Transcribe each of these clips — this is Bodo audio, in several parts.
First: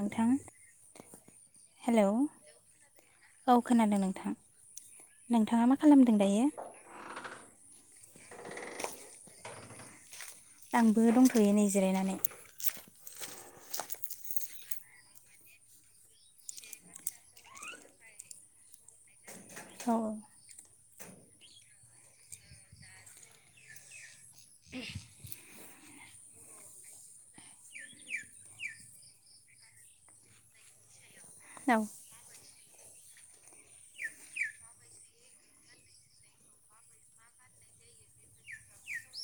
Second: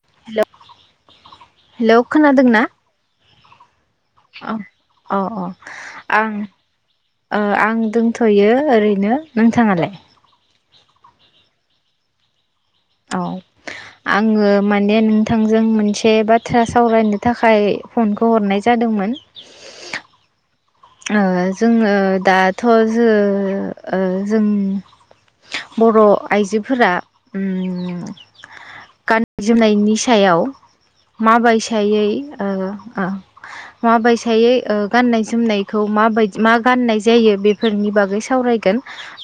नोंथां हेलौ हेलौ हेलौखोनादोंना। औ। खोनादों नोंथां औ औ औ नोंथाङा मा खालामदों दायो आं आं‌ दोंथ। थ'यो ओरैनो नोंथाङालाय आंबो दंथयो नै जिरायनानै औ आंङो माने नोंथांजों मोनसे बाथ्रा सावरायनो थाखाय फनखौ हरनाय जादोंमोन। औ औ। ओ जोंङो दाथ जो ओ जों बर आइजोफोरा गाननाय जोमनायनि सायाव। औ माबायसायै ओ। ओ माबायसायै ओ गाननाय जोमनाय। खौ माबायदि मा गाननाय जायो बेफोरनि बागै सावरायगोन।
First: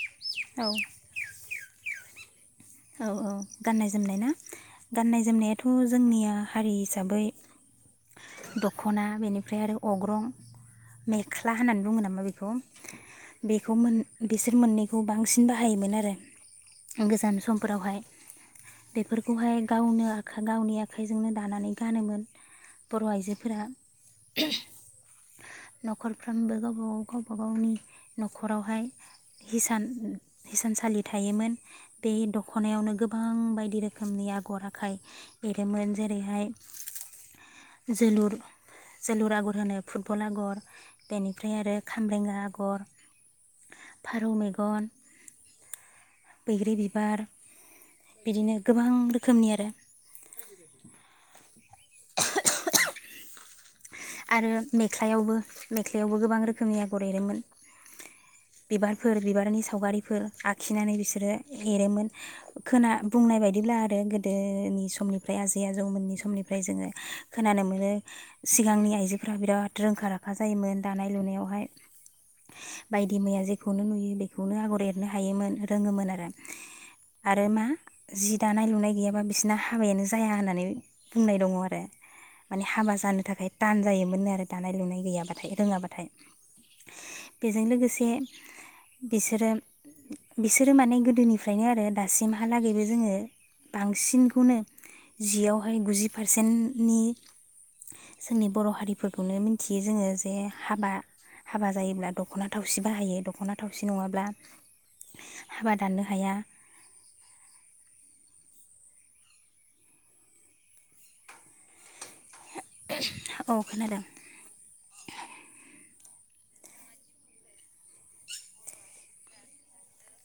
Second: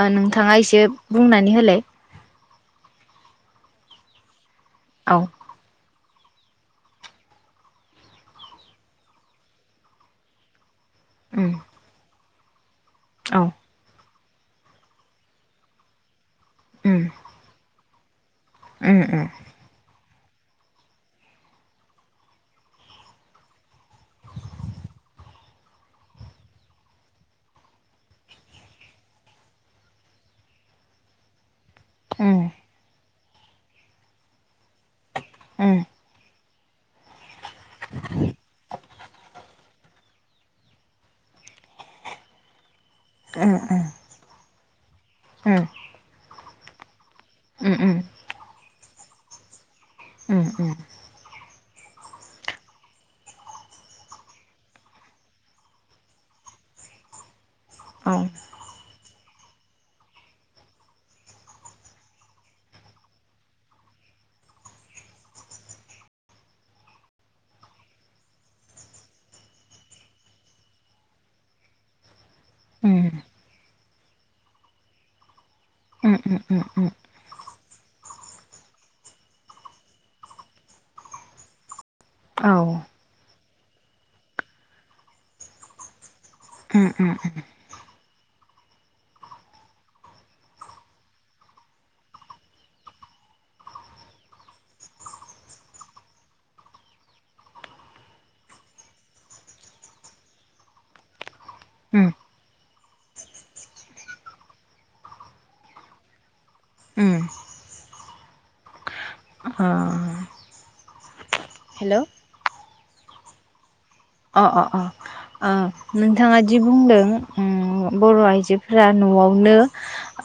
ओ‌ नोंथाङा औ एसे बुंनानै होलाय। [inaudible] औ औ गाननाय जोमनाय ना। औ गाननाय जोमनायाथ जोंनिया। हारि हिसाबै दखना बेनिफ्राय आरो अग्रं। उम मेख्ला होननानै बुंङो नामा बेखौ। औ [unintelligible] बेखौ मोन। बिसोर मोननैखौ बांसिन बाहायोमोन आरो। उम गोजान सम। दावहाय। उम उम बेफोरखौहाय गावनो। आ गावनि आखाइजोंनो दानानै गानोमोन बर आइजोफोरा नखरफ्रामबो गावबा गाव गावबा गावनि नखरावहाय हिसान हिसानसालि। बे द उम गोबां बायदि रोखोमनि आगर आ। आखाइ उम एरोमोन जेरैहाय। जोलुर जोलुर आगुर होनो। फुटबल आगर बेनिफ्राय आरो खामरेंगा आगर। ओ ओ। बन। उम बैग्रि बिबार उम बिदिनो गोबां रो र्खोमनि आरो उम उम। [unintelligible] आरो मेख्लायावबो मेख्लायावबो गोबां रोखोमनि आगर एरोमोन। औ बिबारफोर बिबारनि सावगारिफोर आखिनानै बिसोरो एरोमोन खोना बुंनाय बायदिब्ला आरो गोदोनि समनिफ्राय आजै-आजौमोननि समनिफ्राय जोङो खोनानो मोनो सिगांनि आइजोफोरा बिराद रोंखा-राखा जायोमोन दानाय लुनायावहाय। उम बायदि मैया जेखौनो नुयो बेखौनो आगर एरनो हायोमोन। रोङोमोन उम आरो उम औ आरो मा जि दानाय लुनाय गैयाबा बिसोरना हाबायानो जाया होननानै बुंनाय दङ आरो। माने हाबा जानो थाखाय‌ तान जायोमोननो आरो दानाय लुनाय गैयाबाथाय रोङाब्लाथाय। उम उम बेजों लोगोसे बिसोरो बिसोरो माने गोदोनिफ्रायनो आरो दासिमहालागैबो जोङो बांसिनखौनो जियावहाय गुजि पारसेन्टनि जोंनि बर' हारिफोरखौनो मिथियो जोङो जे हाबा हाबा उम उम जायोब्ला दख'ना थाव सि बाहायो दख'ना थावसि नङाब्ला हाबा दाननो हाया। उम। ओ हेल' औ खोनादों। अ अ अ ओ नोंथाङा दि बुंदों उम बर' आइजोफोरा न'आवनो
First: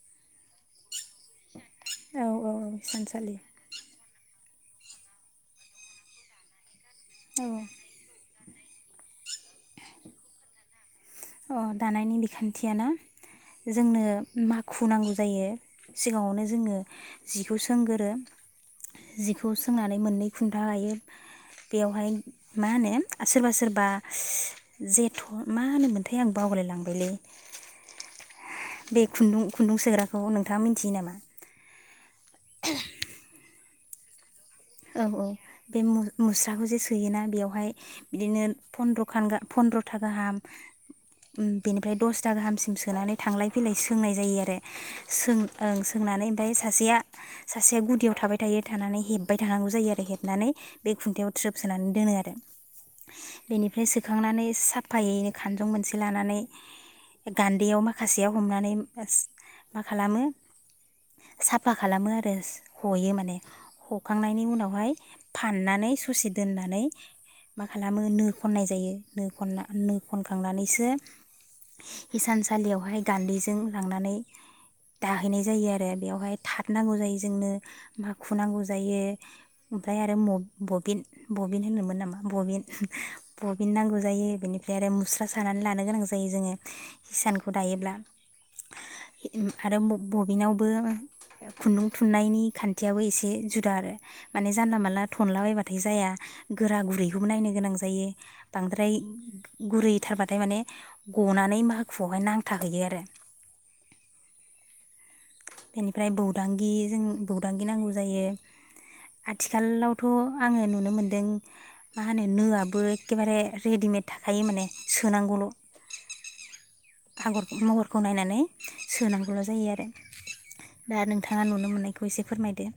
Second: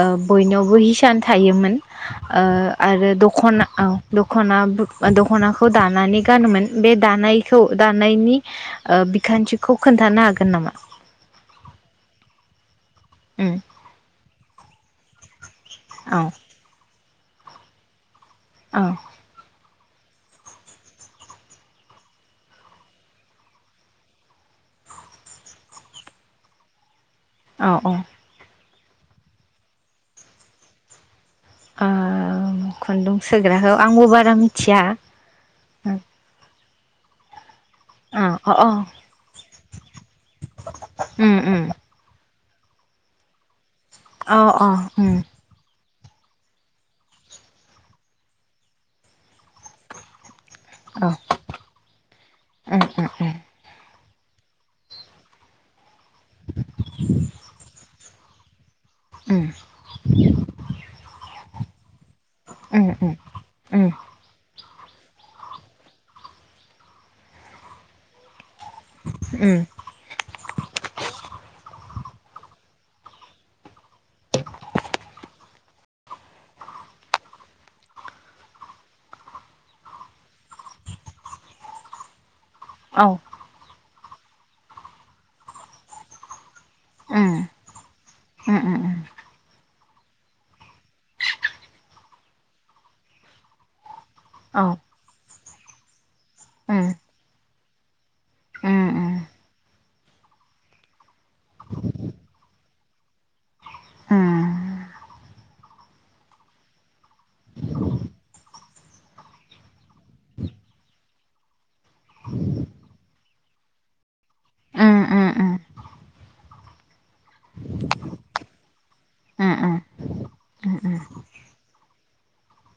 ओ बयनावबो हिसान थायोमोन औ ओ औ आरो हिसानसालि दख'ना औ दख'ना-दख'नाखौ दानानै गानोमोन। बे औ दानायखौ दानायनि औ बिखान्थिखौ खोन्थानो हागोन नामा। अ दानायनि बिखान्थिया ना। उम जोंनो मा खु नांगौ जायो। औ सिगाङावनो जोङो जिखौ सोंगोरो। औ जिखौ सों सोंनानै मोननै खुन्था गायो बेयावहाय मा होनो सोरबा सोरबा जेथ' मा होनो मोन थाय आं बावलायलांबायलै। औ अ। बे खुन्दुं खुन्दुं सोग्राखौ नोंथाङा मोनथियो नामा? ओ ओं खुन्दुं सोग्राखौ आंबो बारा मि औ औ बे मु-मुस्राखौ जे सो योना बेवहाय अ बिदिनो अ फन्द्रखान गा फन्द्र था गाहाम उम बिनिफ्राय दस था गाहामसिम सोनानै थांलाय फैलाय सोंनाय जायो अ आरो अ उम सों ओं। सोंनानै ओमफाय सासेया सासेया गुदियाव थाबाय थायो थानानै हेब बाय थानांगौ जायो आरो हेबनानै बे औ खुन्थायाव थ्रोब सोनानै दोनो आरो उम उम बेनिफ्राय सो खांनानै साफायैनो खानजं मोनसे लानानै गान्दैयाव मा खासेयाव हमनानै मा खालामो साफा खालामो आरो उम उम उम हयो माने ह उनावहाय फाननानै स'से दोननानै मा खालामो नो खननाय जायो नो उम खनना नो खनखांनानैसो हिसानसालियावहाय गान्दैजों लांनानै दाहैनाय जायो आरो बेयावहाय थात नांगौ जायो जोंनो माखु नांगौ। जायो ओमफाय आरो मब बबिन बबिन होनोमोन नामा बबिन औ बबिन नांगौ। जायो बेनिफ्राय आरो मुस्रा सानानै लानो गोनां जायो जोङो। उम हिसानखौ दायोब्ला उम उम हि आरो मब बबिनावबो खुन्दुं थुननायनि खान्थियाबो एसे जु दा आरो माने औ उम जानला मानला थनलाबायबा थाय जाया। गोरा उम उम गुरैखौबो नायनो गोनां जा यो उम बांद्राय गुरैथारबाथाय माने गनानै माखुआवहाय नांथाहैयो आरो बेनिफ्राय बौदांगि जों बौदांगि नांगौ जायो। आथिखालावथ' आङो नुनो मोनदों मा होनो? नोआबो एखेबारे रेडिमेड थाखायो माने उम उम उम सोनांगौल' आगर महरखौ नायनानै सोनांगौल' उम जायो उम आरो। उम उम दा नोंथाङा नुनो मोननायखौ एसे फोरमायदो।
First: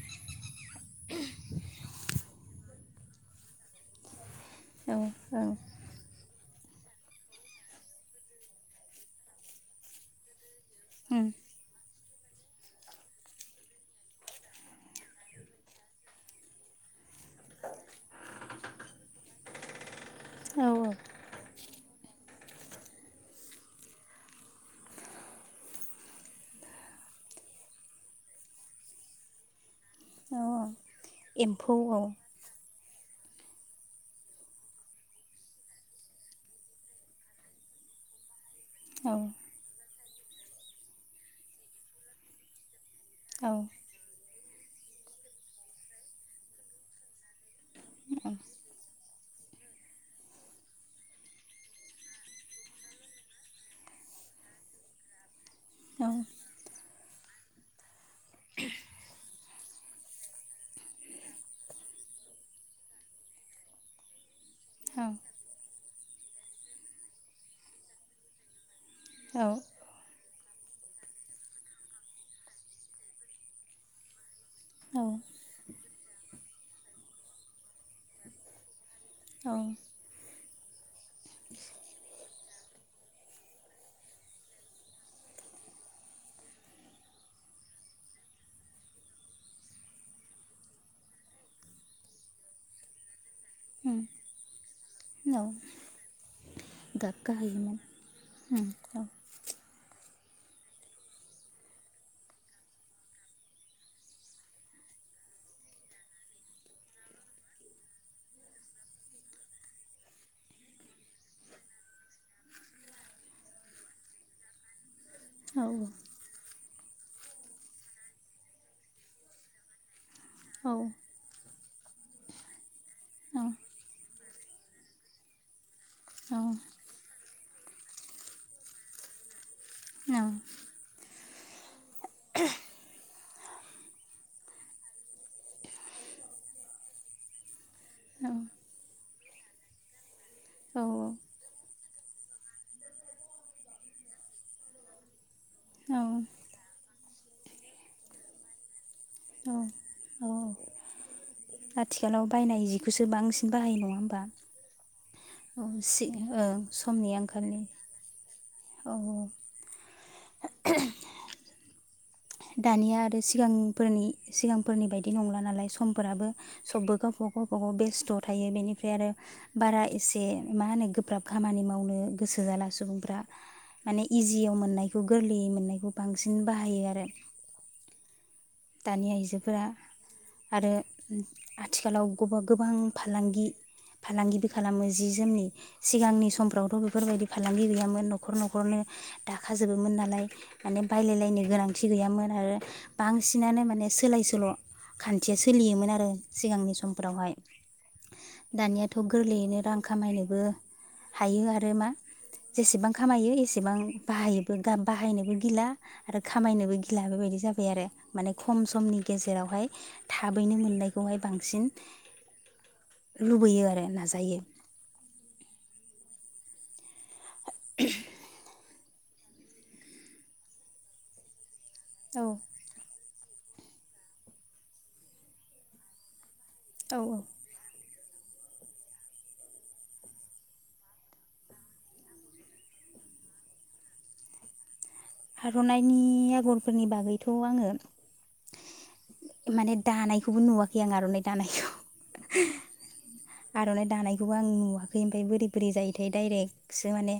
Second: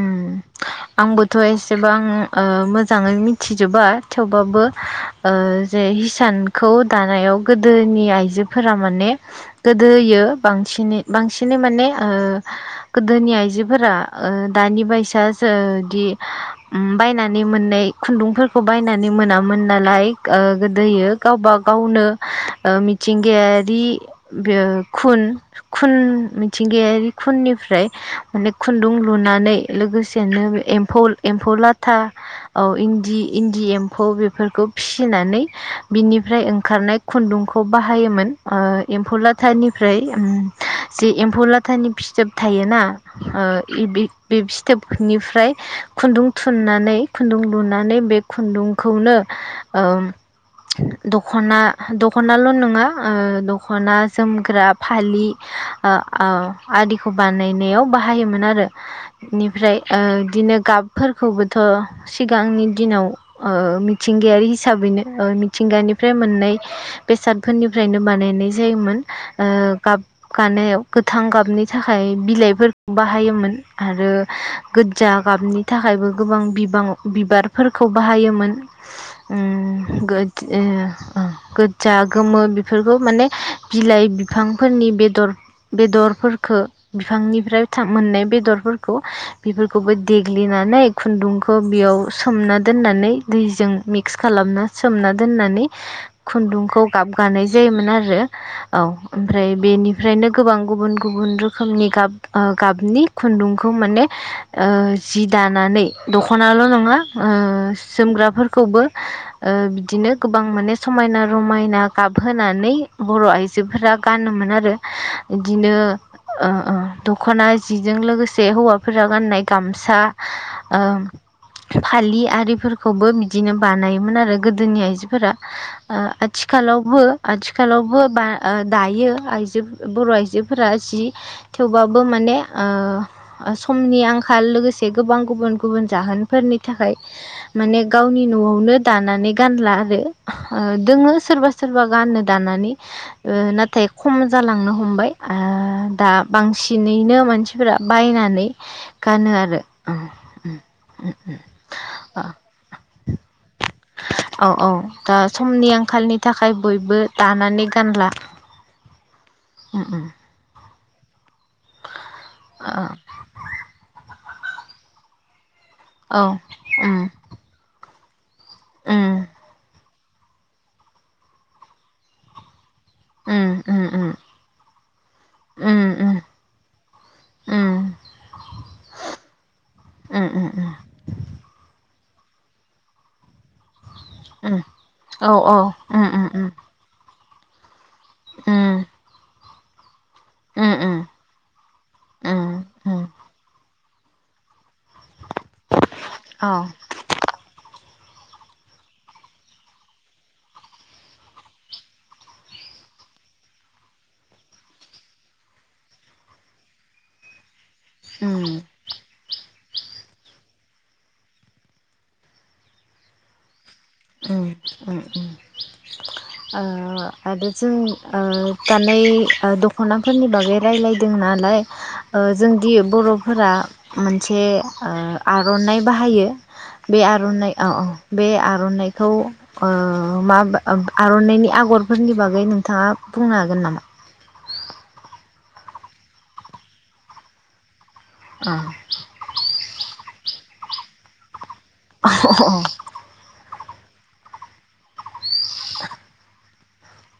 उम आंबोथ' एसेबां ओ मोजाङै मिथिजोबा। थेवबाबो औ ओ औ जे हिसान खौ दानायाव गोदोनि आइजोफोरा माने गोदोयो बांसिनै उम बांसिनै माने ओ गोदोनि आइजोफोरा ओ दानि बायसा जोदि उम बायनानै मोननाय खुन्दुंफोरखौ बायनानै मोनामोन नालाय ओ औ गोदोयो गावबा गावनो ओ मिथिंगायारि ओ खुन खुन मिथिंगायारि खुननिफ्राय माने खुन्दुं लुनानै लोगो औ बिदिनो एम्फौ एम्फौ लाथा औ इन्दि इन्दि एम्फौ बेफोरखौ फिसिनानै बिनिफ्राय ओंखारनाय खुन्दुंखौ बाहायोमोन। ओ औ एम्फौ लाथानि फ ओमफ्राय उम जे एम्फौ लाथानि फिथोब थायोना? ओ औ इबि बे फिथोब फोरनिफ्राय खुन्दुं थुननानै खुन्दुं लुनानै बे खुन्दुंखौनो ओम दख'ना दख'नाल' नङा ओ दख'ना जोमग्रा फालि ओ औ ओ आदि खौ बानायनायाव बाहायोमोन आरो निफ ओमफ्राय ओ बिदिनो गाबफोरखौबोथ' सिगांनि दिनाव ओ मिथिंगायारि हिसाबैनो ओ मिथिंगानिफ फ्राय मोननाय बेसादफोरनिफ्रायनो बानायनाय जायोमोन। औ ओ गाब गानायाव गोथां गाबनि थाखाय बिलाइफोर बाहायोमोन आरो [inaudible] औ गोजजा गाबनि थाखायबो गोबां बिबां बिबारफोरखौ बाहायोमोन। औ उम गोद ओ ओ गोजा, गोमो बिफ बेफोरखौ माने बिलाइ बिफांफोरनि बेदर बेदरफोरखो बिफांनिफ्राय थां मोननाय बेदरफोरखौ बेफोरखौबो देग्लिनानै खुन्दुंखौ बेयाव सोमना दोननानै दैजों उम मिक्स खालामना सोमना औ दोननानै खुन्दुंखौ गाबगानाय गाबगाहोयोमोन जायोमोन आरो औ ओमफ्राय बेनि ओफ्रायनो गोबां गुबुन गुबुन रोखोमनि गाब ओ गाबनि खुन्दुं बेखौ माने ओ जि दानानै दख'नाल' नङा ओ जोमग्राफोरखौबो ओ बिदिनो गोबां माने समायना रमायना गाब होनानै बर' आइजोफोरा गानोमोन आरो औ इदिनो ओ ओ दख'ना जिजों लोगोसे जे हौवाफोरा गाननाय गामसा ओं। फालि आरिफोर खौबो बिदिनो बानायोमोन आरो। गोदोनि आइजोफोरा। औ औ आथिखालावबो। आथिखालावबो बा दायो आइजो बर' आइजोफोरा जि थेवबाबो माने ओ समनि आंखाल लोगोसे गोबां गुबुन गुबुन जाहोनफोरनि थाखाय। माने गावनि न'आवनो दानानै। गानला आरो। दोङो सोरबा सोरबा। गाननो दानानै नाथाय खम जालांनो हमबाय। दा बांसिन। नेनो मानसिफोरा। बायनानै। गानो औ आरो औ आथिखालाव बायनाय जिखौसो बांसिन बाहायो नङा होमबा। औ औ दा औ समनि सि आंखालनि थाखाय ओं बयबो समनि आंखालनि दानानै गानला। औ औ। उम उम। [inaudible] दानिया आरो सिगांफोरनि सिगांफोरनि बायदि नंला नालाय। औ समफोराबो सबबो उम गावबा गाव गावबा गाव बेस्थ'। थायो बेनिफ्राय उम आरो बारा एसे मा होनो गोब्राब खामानि मावनो गोसो जाला सुबुंफ्रा उम उम माने उम इजियाव मोननायखौ गोरलैयै उम मोननायखौ उम बांसिन बाहायो आरो। दानि आइजोफोरा उम उम उम आरो आथिखालाव गबा गोबां फालांगि फालांगिबो उम खालामो जि औ जोमनि औ उम उम सिगांनि उम समफ्रावथ' बेफोरबायदि फालांगि गैयामोन न' न'खर न'खरनो उम दा खाजोबोमोन नालाय। उम माने उम बायलायलायनो गोनांथि गैयामोन आरो उम उम बां गानो माने सोलाय सोल'। खान्थिया सोलियोमोन आरो औ सिगांनि समफोरावहाय। दानियाथ' गोरलैयैनो रां खामायनोबो हायो आरो मा जेसेबां खामायो एसेबां बाहायोबो बाहायनोबो गिला आरो खामायनोबो गिला बेबायदि जाबाय आरो। माने उम खम समनि गेजेरावहाय। थाबैनो मोननायखौहाय बांसिन लुबैयो आरो। उ उ नाजायो उम [inaudible] ओ। आरो जों ओ दानाय ओ दख'नाफोरनि बागै रायलायदों नालाय। ओ औ जोंदि बर'। फोरा मोनसे ओ आर'नाइ बाहायो। बे औ आर'नाइ ओ औ। बे आर'नाइ खौ ओ मा बा ओ आर'नाइनि आगरफोरनि बागै नोंथाङा बुंनो हागोन नामा? आर'नाइनायनि आगरफोरनि बागैथ' आङो। अ माने दानायखौबो नुवाख गिं आर'नाइ दानायखौ। [unintelligible] आर'नाइ दानायखौबो आं नुवाखै ओमफ्राय बोरै बोरै जायोथाय डाइरेक्टसो माने।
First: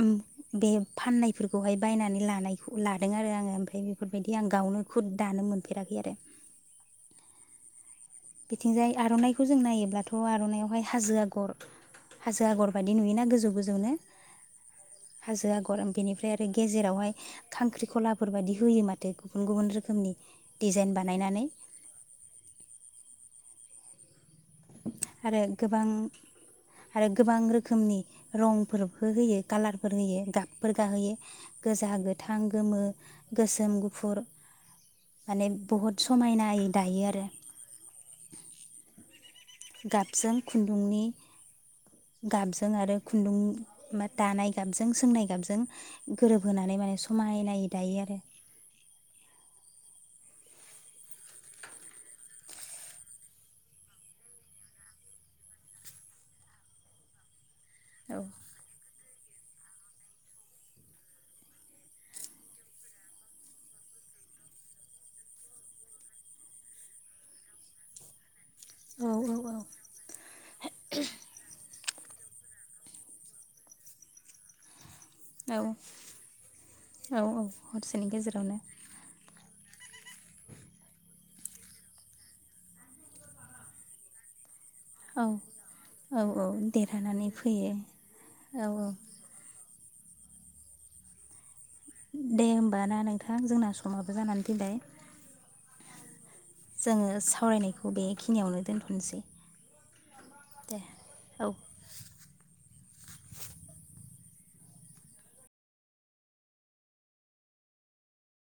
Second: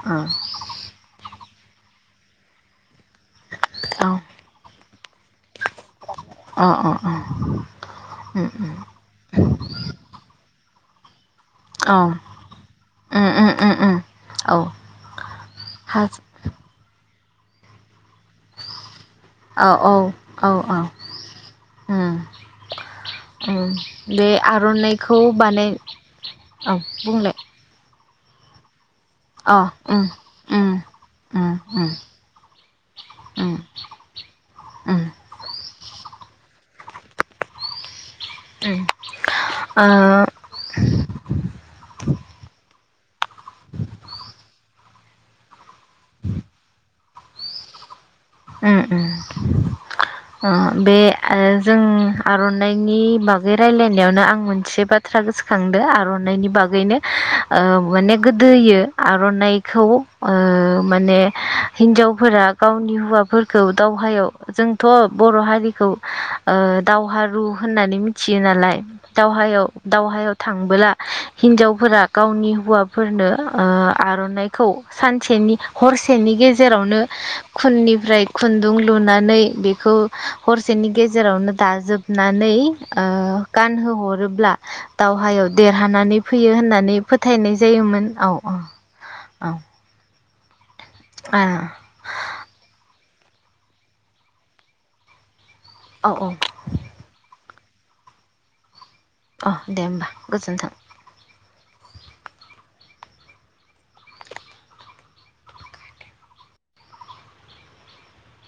ओम बे फाननाय। फोरखौहाय बायनानै लानायखौ लाद लादों आरो आङो ओमफ्राय औ बेफोरबायदि आं गावनो। खुद दानो मोन अ अ अ। [inaudible] उम उम बिथिंजाय आर'नाइखौ जों नायोब्लाथ' आर'नायाव। हाजो आगर। औ हाजो आगर बायदि नुयोना उम उम गोजौ उम गोजौनो उम औ हाजो आग'र हाजो बेनिफ्राय आरो गेजेरावहाय खांक्रिखला फोरबायदि होयो माथो गुबुन औ गुबुन औ रोखोमनि औ औ डिजाइन बानायनानै। उम उम बे आर'नाइखौ आरो बानाय गोबां औ बुंलाय रं फोर हो होयो अ कालारफोर उम होयो गाबफोर उम गाहोयो उम उम गोजा गोथां गोमो उम गोसोम गुफुर उम माने बहुद। समायनायै दायो आरो उम ओ गाबजों खुन्दुंनि गाबजों आरो खुन्दुं बा दानाय गाबजों सोंनाय गाबजों गोरोबहोनानै माने समायनायै नायो दायो आरो उम उम ओ बे ओ जों आरनाइनि बागै रायलायनायावनो आं मोनसे बाथ्रा गोसोखांदो आरनाइनि बागैनो ओ माने औ गोदोयो आरनाइ खौ ओ माने हिनजावफोरा गावनि हौवा फोरखौ दावहायाव जोंथ बर हारिखौ ओ दावहारु होननानै मिथि योनालाय औ दावहायाव दावहायाव थांबोला हिनजावफोरा गावनि हौवाफोरनो ओ आरनाइखौ सानसेनि औ हरसेनि गेजेरावनो औ औ खुननि हरसेनि फ्राय गेजेरावनो खुन्दुं लुनानै बेखौ हरसेनि गेजेरावनो दाजोबनानै ओ गानहोहरोब्ला औ दावहायाव औ देरहानानै औ फैयो होननानै देरहानानै फोथायनाय फैयो जायोमोन औ औ औ आह दे होमबा ना नोंथां जोंना समाबो जानानै फैबाय। औ औ जोङो सावरायनायखौ बेखिनियावनो दोनथ' अह दे होमबा गोजोन्थों औ